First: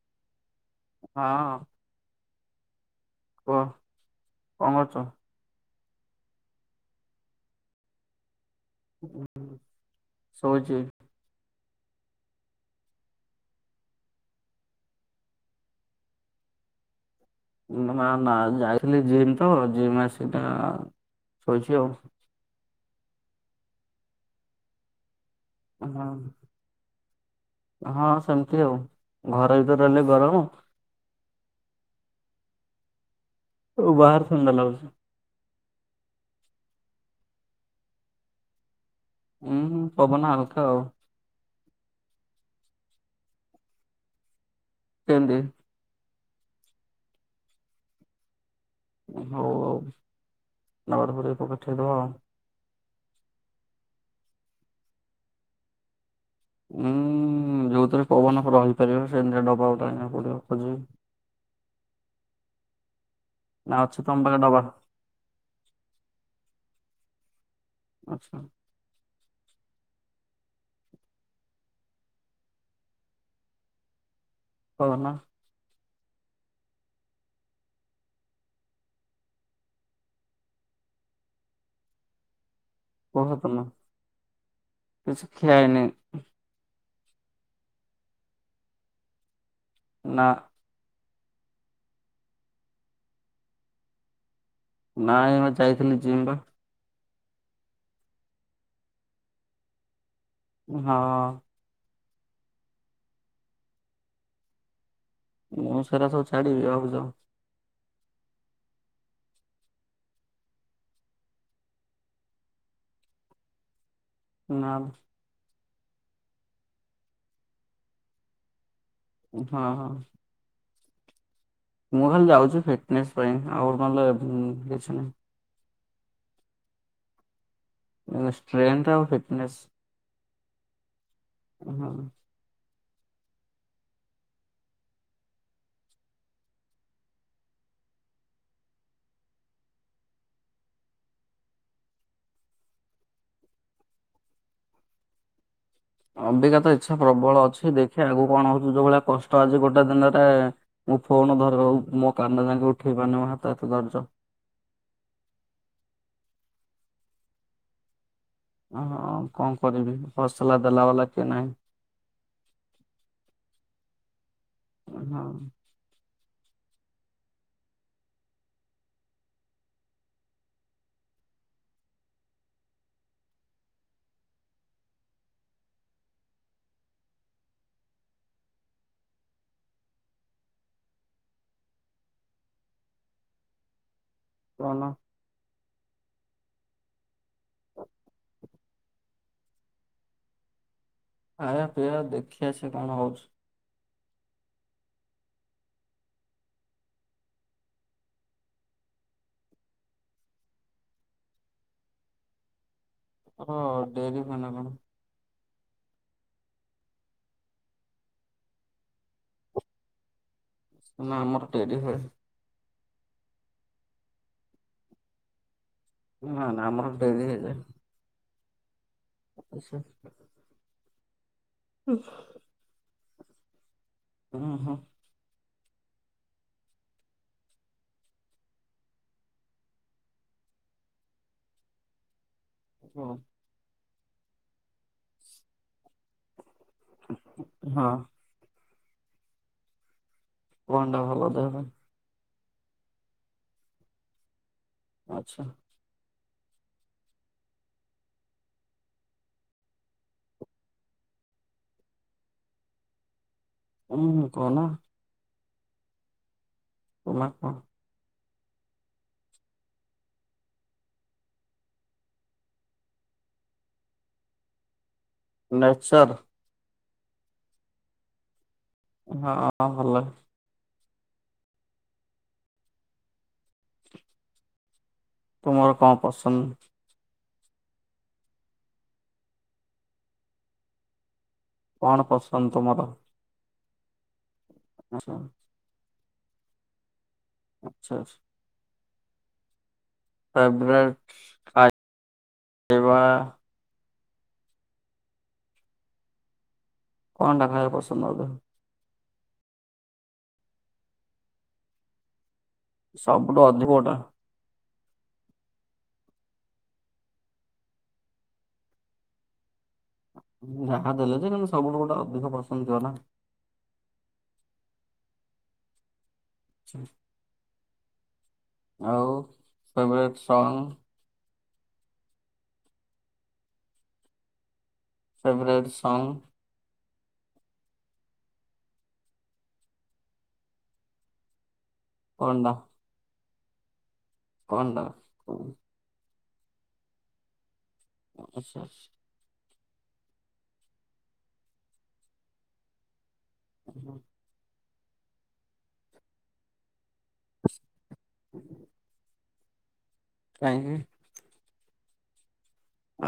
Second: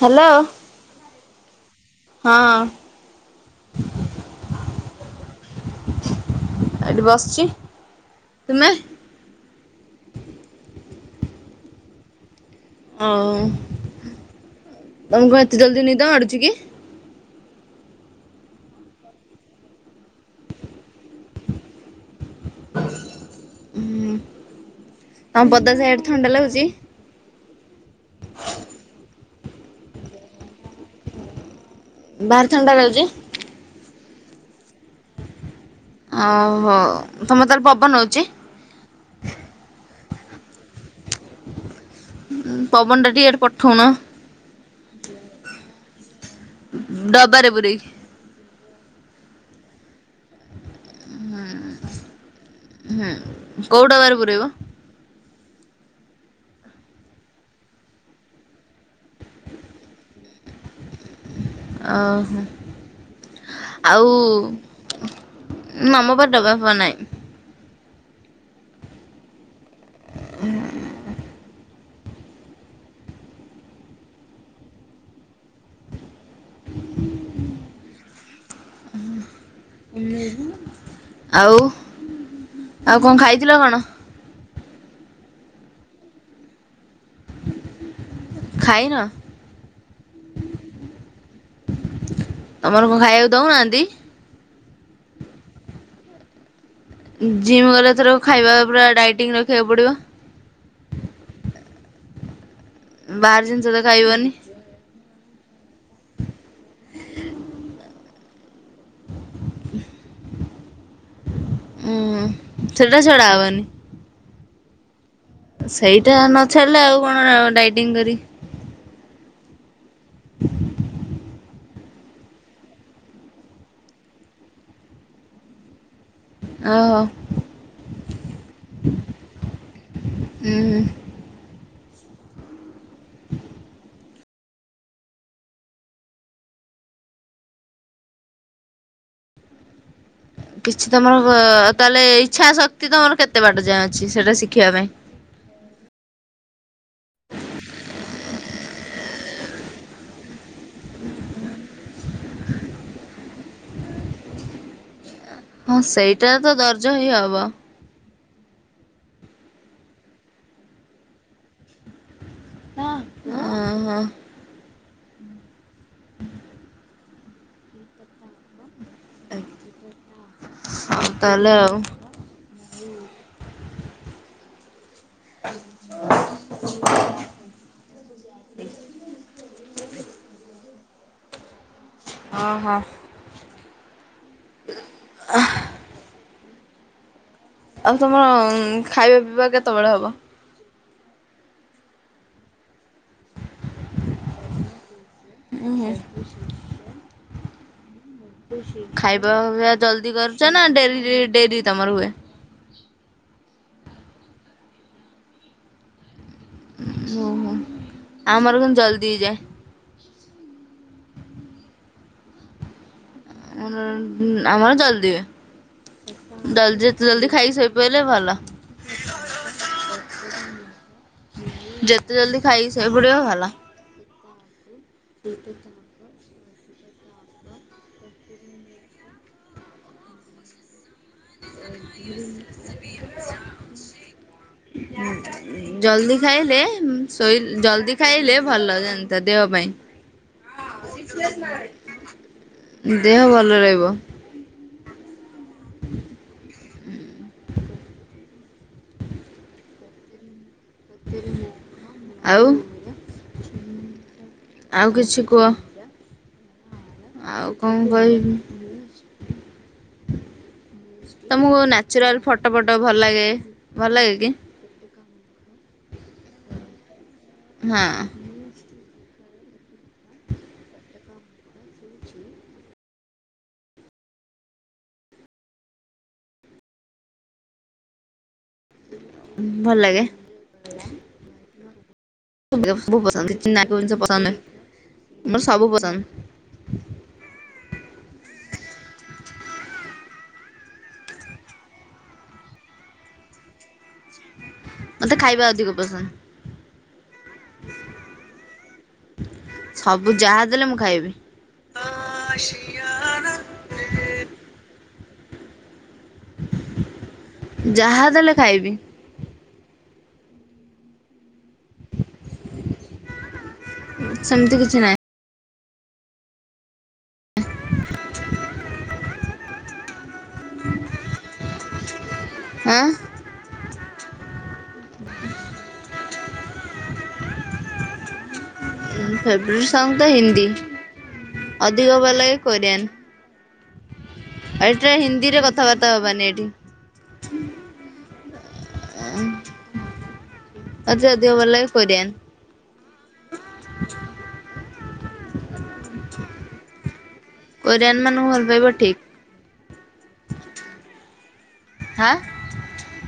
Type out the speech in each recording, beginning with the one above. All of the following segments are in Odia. ହ୍ୟାଲୋ। ହଁ, ହଁ କୁହ କଣ କରୁଚ? ଏଠି ବସିଚି। ସୋଉଚି। ଓ ତମକୁ କଣ ଏତେ ଜଲ୍ଦି ନିଦ ମାଡୁଚି କି? ନା ନା ଯାଇଥିଲି ଜିମ୍ ତ, ଜିମ ଆସି [unintelligible] ଶୋଇଚି ଆଉ। ହଁ, ତମ ବଦା ସାହିଆଡେ ଥଣ୍ଡା ହଁ ଲାଗୁଚି। ହଁ, ସେମିତି ଆଉ, ଘର ଭିତରେ ରହିଲେ ଗରମ ବାହାର ଥଣ୍ଡା ଲାଗୁଚି? ବାହାର ଥଣ୍ଡା ଲାଗୁଛି। ଓହୋଃ ତମେ ତାହାଲେ ପବନ ହଉଚି? ହୁଁ ପବନ ହାଲକା ଆଉ। ପବନ ଟା ଟିକେ ଇଆଡେ ପଠଉନ। କେନ୍ତି। ଡବାରେ ପୁରେଇ କି ହଉ ଆଉ ଡବାରେ ପୁରେଇ କି ପଠେଇ ଦବା ଆଉ। ହୁଁ, କୋଉ ଡବା ରେ ପୁରେଇବ? ହୁଁ। ହୁଁ ଯୋଉଥିରେ ପବନ ରହିପାରିବ ସେମତିଆ ଡବା ଆଣିବାକୁ ପଡିବ ଖୋଜ ଅ ହୋ। ନା ଅଛି ତମ ପାଖେ ଡବା ଆଉ ଆମପାଖରେ ଡବା ଫବା ନାଇଁ। ଆଚ୍ଛା। [unintelligible] କହୁନ? [unintelligible] ଆଉ ଆଉ କଣ କୁହ ଖାଇଥିଲ ତମେ କଣ? କିଛି ଖିଆହେଇନି। ଖାଇନ। ନା। ତମର କଣ ଖାଇବାକୁ ଦଉନାହାନ୍ତି? ନାଇଁ ମୁଁ ଯାଇଥିଲି ଜିମ୍ ପା। ଜିମ୍ ଗଲେ ଏଥର ଖାଇବା ପୁରା ଡାଇଟିଂ ରଖିବାକୁ ପଡିବ। ହଁ। ବାହାର ଜିନିଷ ତ ଖାଇବନି। ମୁଁ ସେରା ସବୁ ଛାଡିବି ଭାବୁଛ। [unintelligible] ଉୁଁ ସେଟାଛଡା ହବନି। ନାଁମ ସେଇଟା ନଛାଡିଲେ ଆଉ କଣ ଡାଇଟିଂ କରିକି ହଁ ହଁ। ମୁଁ ଖାଲି ଯାଉଛି ଫିଟନେସ୍ ପାଇଁ ଆଉ ନହଲେ କିଛି ନାହିଁ। ଓହୋ। ସ୍ଟେନ୍ରଥ ଆଉ ଫିଟନେସ ହଁ। ହଁ। କିଛି ତମର ତାହେଲେ ଇଚ୍ଛା ଶକ୍ତି ତମର କେତେ ବାଟ ଯାଏଁ ଅଛି, ସେଇଟା ଶିଖିବା ପାଇଁ। ହଁ। ଅବିକାତ ଇଚ୍ଛା ପ୍ରବଳ ଅଛି, ଦେଖିଆ ଆଗକୁ କଣ ହଉଛି, ଯୋଉ ଭଳିଆ କଷ୍ଟ ଆଜି ଗୋଟେ ଦିନରେ ମୁଁ କଣ ଧରଉ ମୋ କାନ୍ଧ ଯାନଙ୍କ ଉଠେଇ ପାରୁନି ମୋ ହାତ ହାତ ଦରଜ ହଁ ସେଇଟା ତ ଦର୍ଜ ହିଁ ହବ। ହ କଣ କରିବି ହୋସଲା ଦେଲା ବାଲା କିଏ ନାହିଁ? ଓ ହୋ। ଓ ହଁ। [inaudible] ତାହେଲେ ଆଉ ଆ [unintelligible] [inaudible] ଓହୋ। କଣ? ଆଉ ତମ ଖାଇବା ପିଇବା କେତେବେଳେ ହବ? ଖାୟା ପିୟା ଦେଖିଆ ସେକଣ ହଉଛି। ଉହୁଁ। ଖାଇବା ପିବା ଜଲଦି କରୁଛ ନା ଡେଲି ଡେରି ତମର ହୁଏ? ହ ଡେରି ହୁଏନା କଣ? ଓ ହୋ ଆମର କିନ୍ତୁ ଜଲଦି ହେଇଯାଏ। ଆମର ଡେରି ହୁଏ। ଆମର ଜଲଦି ହୁଏ। ନା ନା ଜଲ୍ଦି ଆମର ଯେତେ ଜଲ୍ଦି ଖାଇ ଶୋଇ ପଡ଼ିଲେ ଭଲ ଆଚ୍ଛା। ଯେତେ ଜଲ୍ଦି ଖାଇକି ଶୋଇ ପଡ଼ିବ, ସେତେ ଭଲ। ହଁ ହଁ। ତାଙ୍କ କୁହ [unintelligible] ଜଲଦି ଖାଇଲେ ଶୋଇ ହଁ ଜଲଦି ଖାଇଲେ ଭଲ ଲାଗ ତା ଦେହ କଣଟା ଭଲ ଦେହ ପାଇଁ ଦେହ ଭଲ ରହିବ। ଆଚ୍ଛା। ହ ଆଉ ଉ କନା ା ଆଉ କୁହ? କଣ କହିବି? ତମକୁ ନାଚୁରାଲ ଫଟୋ ଫଟ ଭଲ ଲାଗେ ଭଲ ଲାଗେ କି। ନଚର୍ ହଁ। ହଁ ଭଲ। [inaudible] ଭଲ ଲାଗେ। କଣ ପସନ୍ଦ ତୁମର? ଚନାକୁ ଜିନିଷ ପସନ୍ଦ ଆଛା ମମର ସବୁ ପସନ୍ଦ। ଆଚ୍ଛା। ଫେବରେଟ୍ ଖାଇବା। ମତେ ଖାଇବା ଅଧିକ ପସନ୍ଦ। [inaudible] ସବୁ ଯାହା ଦେଲେ ମୁଁ ଖାଇବି। ସବଠ ଅଧଟା ଯାହା ଦେଲେ ଖାଇବି। ଯାହା ଦେଲେ ଯେ କିନ୍ତୁ ସବୁଠୁ ଗୋଟେ ଅଧିକ ପସନ୍ଦ ିବ ନା। ସେମିତି କିଛି ନାହିଁ ଆଚଛା। [inaudible] ଆଉ ଫେବରେଟ୍ ସଙ୍ଗ ଆଁ। ଫେବରଟ ସଙ୍ଗ ଫେବରଟ୍ ସଙ୍ଗ ତ ହିନ୍ଦୀ ଅଧିକ ଭଲ ଲାଗେ କଣଟା କୋରିଆନ୍ ଆ କଣଟା? ଏଟା ହିନ୍ଦୀରେ କଥାବାର୍ତ୍ତା ହବାନି ଏଇଠି ଆଚ୍ଛା ଆଚ୍ଛ। ଆଜଦ ଭଲ କରିନ୍ ହ ହୋ। କୋରିଆନ୍ ମାନଙ୍କୁ ଭଲ ପାଇବା ଠିକ କାଇଁ। ହାଁ।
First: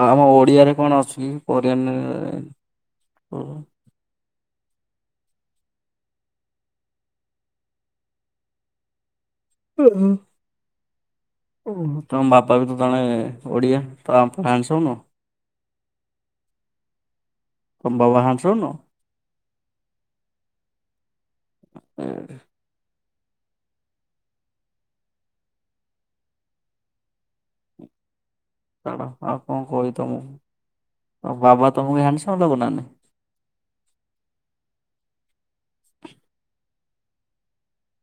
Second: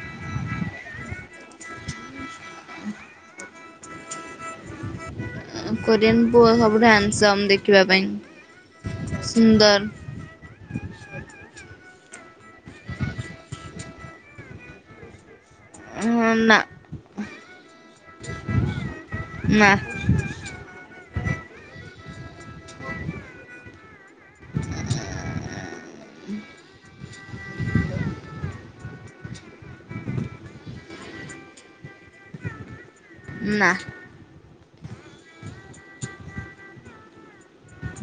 ଆମ ଓଡିଆରେ କଣ ଅଛି କି ପରିୟ କୋରିଆନ ପୁଅ ସବୁ ହେଣ୍ଡସମ୍ ଦେଖିବା ପାଇଁ ସୁନ୍ଦର। ଓ ତମ ବାପା ବି ତ ଜଣେ ଓଡିଆ ଫ୍ରାନ୍ସ ହଉନ ଓ ନା। ତୁମ ବାପା ହେଣ୍ଡସମ୍ ନୁହଁ। ନା। ଏ ଛାଡ଼ ଆଉ କଣ କହିବି ତମକୁ ଆଉ ବାବା ତମକୁ ହାଣ୍ଡସମ୍ ଲାଗୁନା ନା।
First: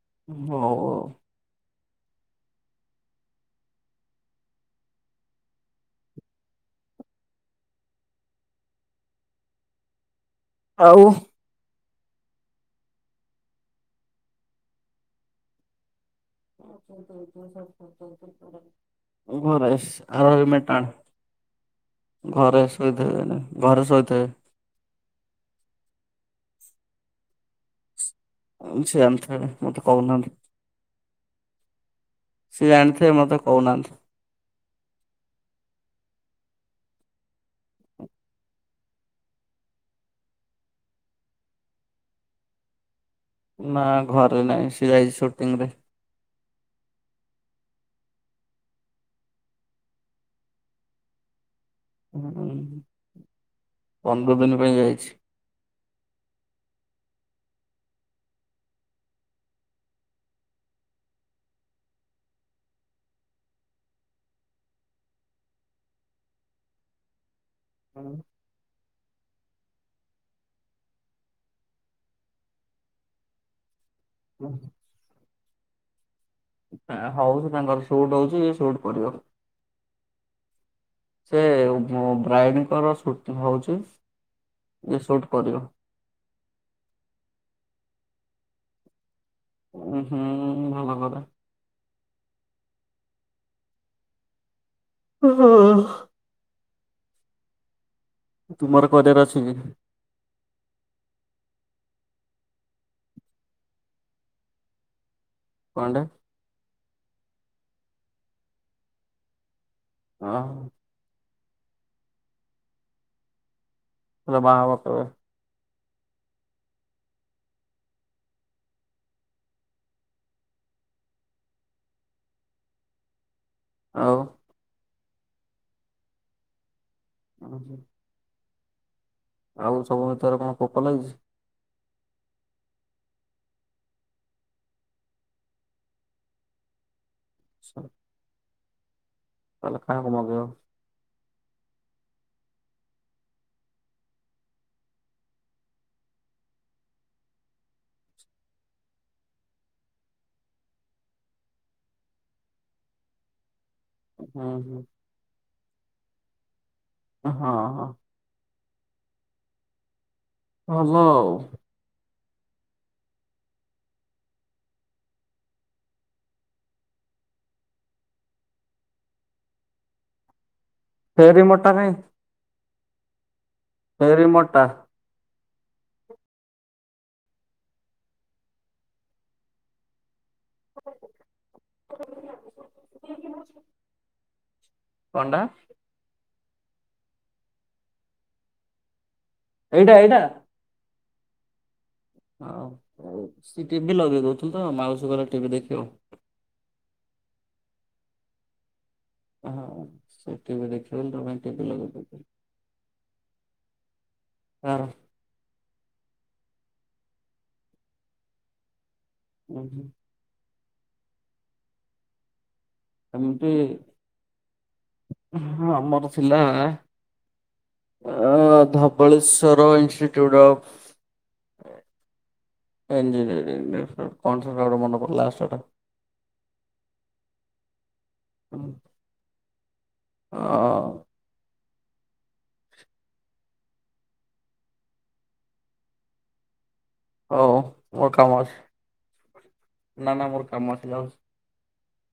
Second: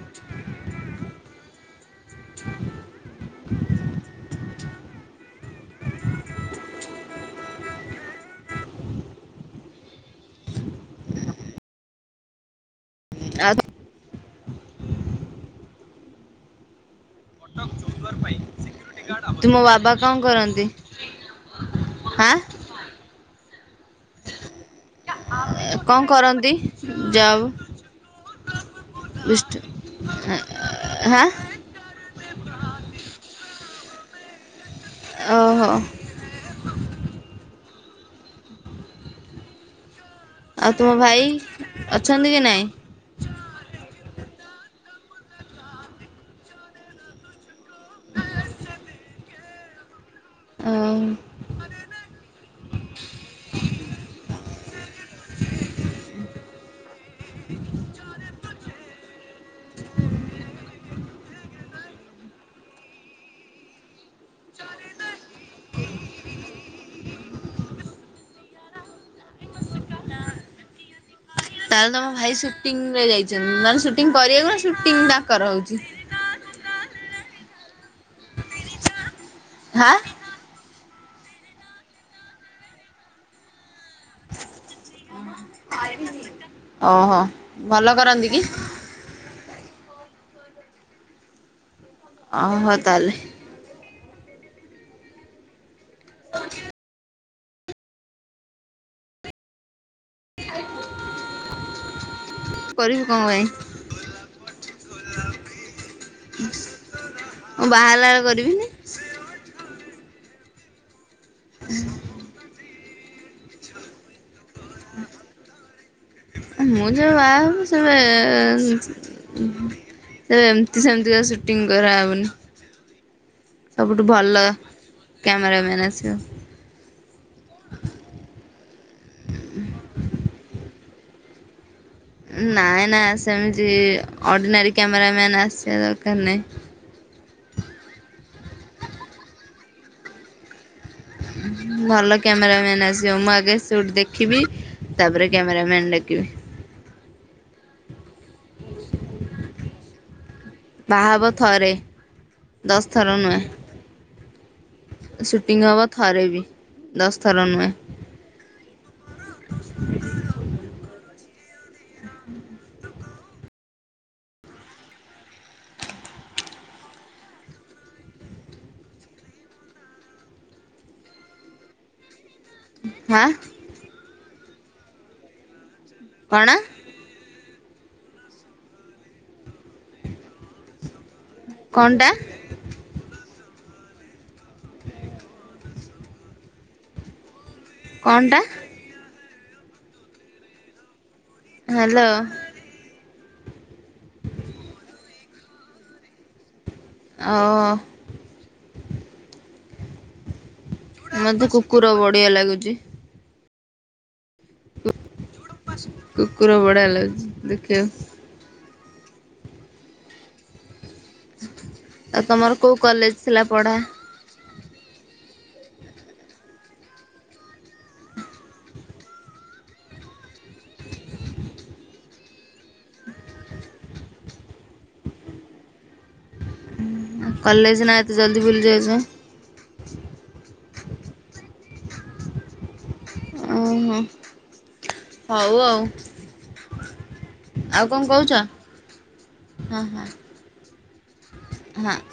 [unintelligible] ଆଉ। ଆ [unintelligible] [unintelligible] ତୁମ ବାବା ଗରେଶ କ'ଣ ଆ। କରନ୍ତି ହାଁ [unintelligible] ଘରେ ଶୋଇଥିବେ ଏଇନେ ଘରେ ଶୋଇଥିବେ। କଣ କରନ୍ତି ଜବ୍? ସିଏ ଜାଣିଥିବେ ମତେ କହୁନାହାନ୍ତି। [inaudible] ସିଏ ଜାଣିଥିବେ, ମୋତେ କହୁନାହାନ୍ତି। ଓହୋ। ଆଉ ତୁମ ଭାଇ ଅଛନ୍ତି କି ନାଇଁ? ନା ଘର ନାଇ। ସେ ଯାଇଛି ଶୁଟିଂରେ। [inaudible] ଆଉ ହୁଁ ପନ୍ଦର ଦିନ ପାଇଁ ଯାଇଚି। [unintelligible] ତାହେଲେ ତମ ଭାଇ ସୁଟିଂ ରେ ଯାଇଛନ୍ତି। ନହେଲେ ସୁଟିଂ କରିବାକୁ ନା ସୁଟିଂ ତାଙ୍କର ହଉଚି। ହଉଛି ତାଙ୍କର ସୁଟ୍ ହଉଛି ସୁଟ କରିବ। ହା। ସେ ବ୍ରାଇଡଙ୍କର ସୁଟିଂ ହଉଛି। ଏ ସୁଟ କରିବ। ଓହୋ ଭଲ କରନ୍ତି କି? ଉଁ ହୁଁ ଭଲ କଥା ଓ ହୋ ତାହେଲେ। ହ ହଁ [unintelligible] [inaudible] ତୁମର କରିବାର ଅଛି କି? କରିବୁ କଣ ପାଇଁ? କଣଟେ ମୁଁ ବାହାରିଲା ବେଳେ କରିବିିନି। ହଁ। [unintelligible] ର ବାହା ହବ କେବେ? ମୁଁ ଯେବେ ବାହା ହେବି ସେବେ ତ ଏମତି ସେମିତିକା ସୁଟିଂ କରାହବନି। ସବୁଠୁ ଆଉ ଭଲ କ୍ୟାମେରାମ୍ୟାନ୍ ଆସିବ। [unintelligible] ଆଉ ସବୁ ଭିତରେ କଣ ପୋକ ଲାଗିଛି? ନାଇଁ ନା ସେମିତି ଅର୍ଡିନାରୀ କ୍ୟାମେରାମ୍ୟାନ୍ ଆସିବା ଦରକାର ନାଇଁ। [unintelligible] ତାହେଲେ କାହା କୁ ମଗେଇବ? ଭଲ କ୍ୟାମେରାମ୍ୟାନ ଆସିବ। ମୁଁ ଆଗେ ସୁଟ ଦେଖିବି। ତାପରେ କ୍ୟାମେରମ୍ୟାନ୍ ଡାକିବି। ବାହାହବ ଥରେ ଦଶ ଥର ନୁହେଁ। ହୁଁ ହୁଁ। ପିଙ୍ଗ ହବ ଥରେ ବି ଦଶ ଥର ହଁ ହଁ ନୁହେଁ। ହଲୋ। ଫେରି ମୋଟାରେ ମାଆ ପେରି ମୋଟା କଣ? କଣଟା? କଣଟା? କଣଟା? ଏଇଟା ଏଇଟା। ହାଲୋ। ଆଉ ସେ ଟିଭି ଲଗେଇ ଦଉ ତୁ ତ ମାଉସୀ ଭଳିଆ ଟିଭି ଦେଖିଲୁଣୁ। ଆଉ ହଁ ସେ ଟିଭି ଦେଖିବ ବୋଲି ତା ପାଇଁ ମତେ ଟିଭି ଲଗେଇ କୁକୁର ଦୋଉଚନ୍ତି। ବଢିଆ ଲାଗୁଛି ସାର କୁକୁର ବଢିଆ ଲାଗୁଛି ଦେଖିବାକୁ। [inaudible] ଆଉ ତମର କୋଉ କଲେଜ ଥିଲା ଏମିତି ପଢ଼ା। ହଁ ଆମର ଥିଲା। ଆ ଧବଳେଶ୍ୱର ଇନଷ୍ଟିଚ୍ୟୁଟ୍ ଅଫ୍। ଇଞ୍ଜିନିୟରିଂ କଣ ସେଟା ଗୋଟେ ମନେ ପଡୁନି ଲାଷ୍ଟ ଟା। [unintelligible] କଲେଜ ନାଆଁ ଏତେ ଜଲଦି ଭୁଲି ଯାଉଛ। ଅ ଓହୋ ହଉ ଆଉ। ହଉ ଆଉ କଣ ମୋର କହୁଛ କାମ ଅଛି ନା ନା ମୋର କାମ ଅଛି ଯାଉଛି। ହାଆଁ।